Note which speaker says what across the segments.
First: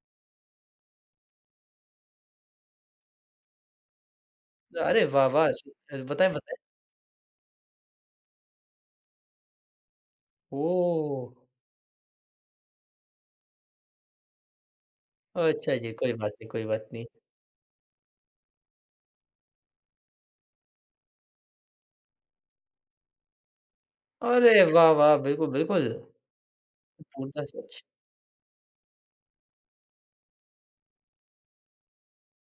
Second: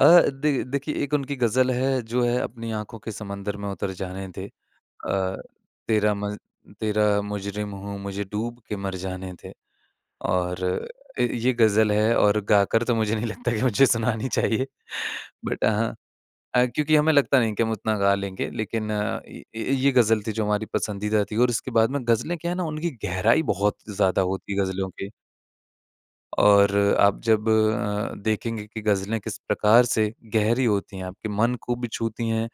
Speaker 1: अ, देख देखिए एक उनकी ग़ज़ल है जो है अपनी आँखों के समंदर में उतर जाने दे
Speaker 2: अरे
Speaker 1: अ,
Speaker 2: वाह-वाह! [unintelligible]
Speaker 1: तेरा
Speaker 2: बताएँ,
Speaker 1: मज़
Speaker 2: बताएँ।
Speaker 1: तेरा मुजरिम हूँ, मुझे डूब के मर जाने दे। और अ,
Speaker 2: ओह!
Speaker 1: ये ग़ज़ल है और गाकर तो मुझे नहीं लगता कि मुझे सुनानी चाहिए।
Speaker 2: अ,
Speaker 1: बट
Speaker 2: अच्छा जी,
Speaker 1: हाँ
Speaker 2: कोई बात नहीं कोई
Speaker 1: अ,
Speaker 2: बात
Speaker 1: क्योंकि
Speaker 2: नहीं।
Speaker 1: हमें लगता नहीं कि हम उतना गा लेंगे लेकिन अ, ये ये ग़ज़ल थी जो हमारी पसंदीदा थी और उसके बाद में ग़ज़लें क्या है ना उनकी गहराई बहुत ज़्यादा होती है
Speaker 2: अरे
Speaker 1: ग़ज़लों की।
Speaker 2: वाह-वाह! बिल्कुल, बिल्कुल।
Speaker 1: और आप
Speaker 2: बोलता
Speaker 1: जब
Speaker 2: सच।
Speaker 1: अ, देखेंगे कि ग़ज़लें किस प्रकार से गहरी होती हैं आपके मन को छूती हैं,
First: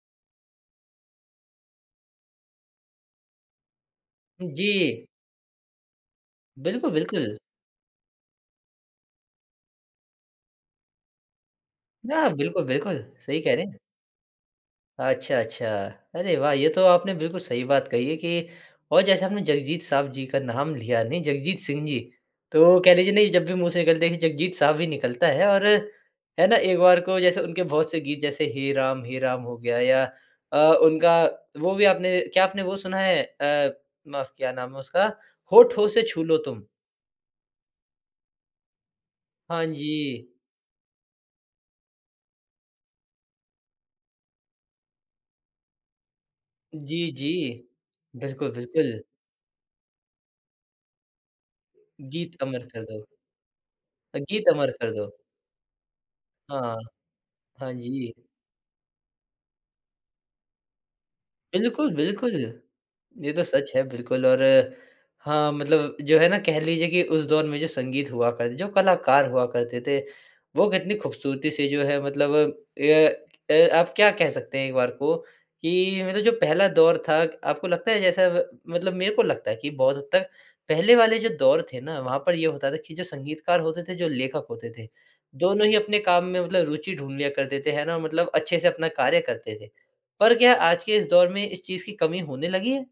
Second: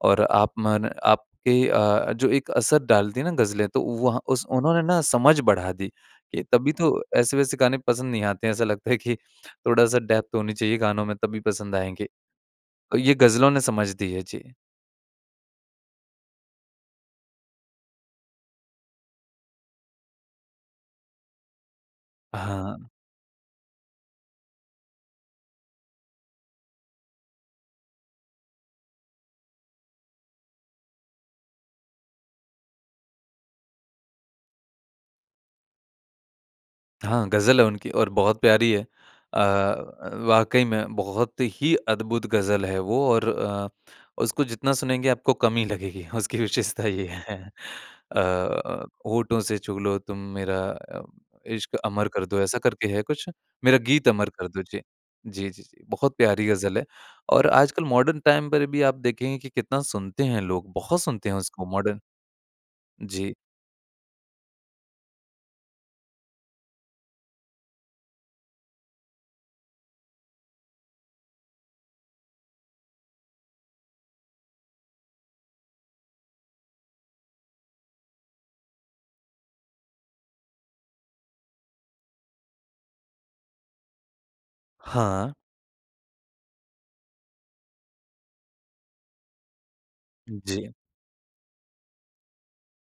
Speaker 1: और आप मन आपके अ, जो एक असर डालती है ना ग़ज़लें तो वहाँ उस उन्होंने ना
Speaker 2: जी।
Speaker 1: समझ बढ़ा दी कि तभी
Speaker 2: बिल्कुल,
Speaker 1: तो
Speaker 2: बिल्कुल।
Speaker 1: ऐसे-वैसे गाने पसंद नहीं आते हैं ऐसा लगता है कि थोड़ा-सा डेप्थ होनी चाहिए गानों में तभी पसंद आएँगे।
Speaker 2: नया बिल्कुल, बिल्कुल।
Speaker 1: ये
Speaker 2: सही
Speaker 1: ग़ज़लों
Speaker 2: कह
Speaker 1: ने
Speaker 2: रहे हैं।
Speaker 1: समझ दी है, जी।
Speaker 2: अच्छा, अच्छा। अरे वाह! ये तो आपने बिल्कुल सही बात कही है कि और जैसे आपने जगजीत साहब जी का नाम लिया नहीं जगजीत सिंह जी। तो
Speaker 1: हाँ।
Speaker 2: कह लीजिए नहीं जब भी मुँह से निकलते है जगजीत साहब ही निकलता है और, है ना? एक बार को जैसे उनके बहुत से गीत जैसे हे राम, हे राम हो गया या अ, उनका वो भी आपने क्या आपने वो सुना है? अ, माफ क्या नाम है उसका? होठों से छू लो तुम।
Speaker 1: हाँ, ग़ज़ल है उनकी और बहुत प्यारी है। अ
Speaker 2: हाँ
Speaker 1: अ,
Speaker 2: जी।
Speaker 1: वाक़ई में बहुत ही अद्भुत ग़ज़ल है वो और अ, उसको जितना सुनेंगे आपको कम ही लगेगी। उसकी विशेषता
Speaker 2: जी,
Speaker 1: ये है।
Speaker 2: जी। बिल्कुल,
Speaker 1: अ,
Speaker 2: बिल्कुल।
Speaker 1: होठों से छू लो तुम मेरा अ, इश्क़ अमर कर
Speaker 2: गीत
Speaker 1: दो ऐसा
Speaker 2: अमर
Speaker 1: करके
Speaker 2: करदो।
Speaker 1: है कुछ मेरा गीत
Speaker 2: अ,
Speaker 1: अमर
Speaker 2: गीत
Speaker 1: कर दो,
Speaker 2: अमर
Speaker 1: जी।
Speaker 2: कर दो।
Speaker 1: जी, जी, जी, बहुत प्यारी
Speaker 2: हाँ।
Speaker 1: ग़ज़ल है। और
Speaker 2: हाँ
Speaker 1: आजकल
Speaker 2: जी।
Speaker 1: मॉडर्न टाइम पर भी आप देखेंगे कि कितना सुनते हैं लोग, बहुत सुनते हैं उसको
Speaker 2: बिल्कुल,
Speaker 1: मॉडर्न
Speaker 2: बिल्कुल। ये
Speaker 1: जी।
Speaker 2: तो सच है बिल्कुल और हाँ, मतलब जो है ना कह लीजिए कि उस दौर में जो संगीत हुआ करते थे, जो कलाकार हुआ करते थे वो कितनी खूबसूरती से जो है मतलब ये ए आप क्या कह सकते हैं एक बार को, कि मतलब जो पहला दौर था आपको लगता है जैसा ब मतलब मेरे को लगता है कि बहुत हद तक पहले वाले जो दौर थे ना वहाँ पर ये होता था कि जो संगीतकार होते थे जो लेखक होते थे,
Speaker 1: हाँ।
Speaker 2: दोनों ही अपने काम में मतलब रूचि ढूँढ लिया करते थे, है ना? मतलब अच्छे से अपना कार्य करते थे, पर क्या
Speaker 1: जी।
Speaker 2: आज के इस दौर में इस चीज़ की कमी होने लगी है?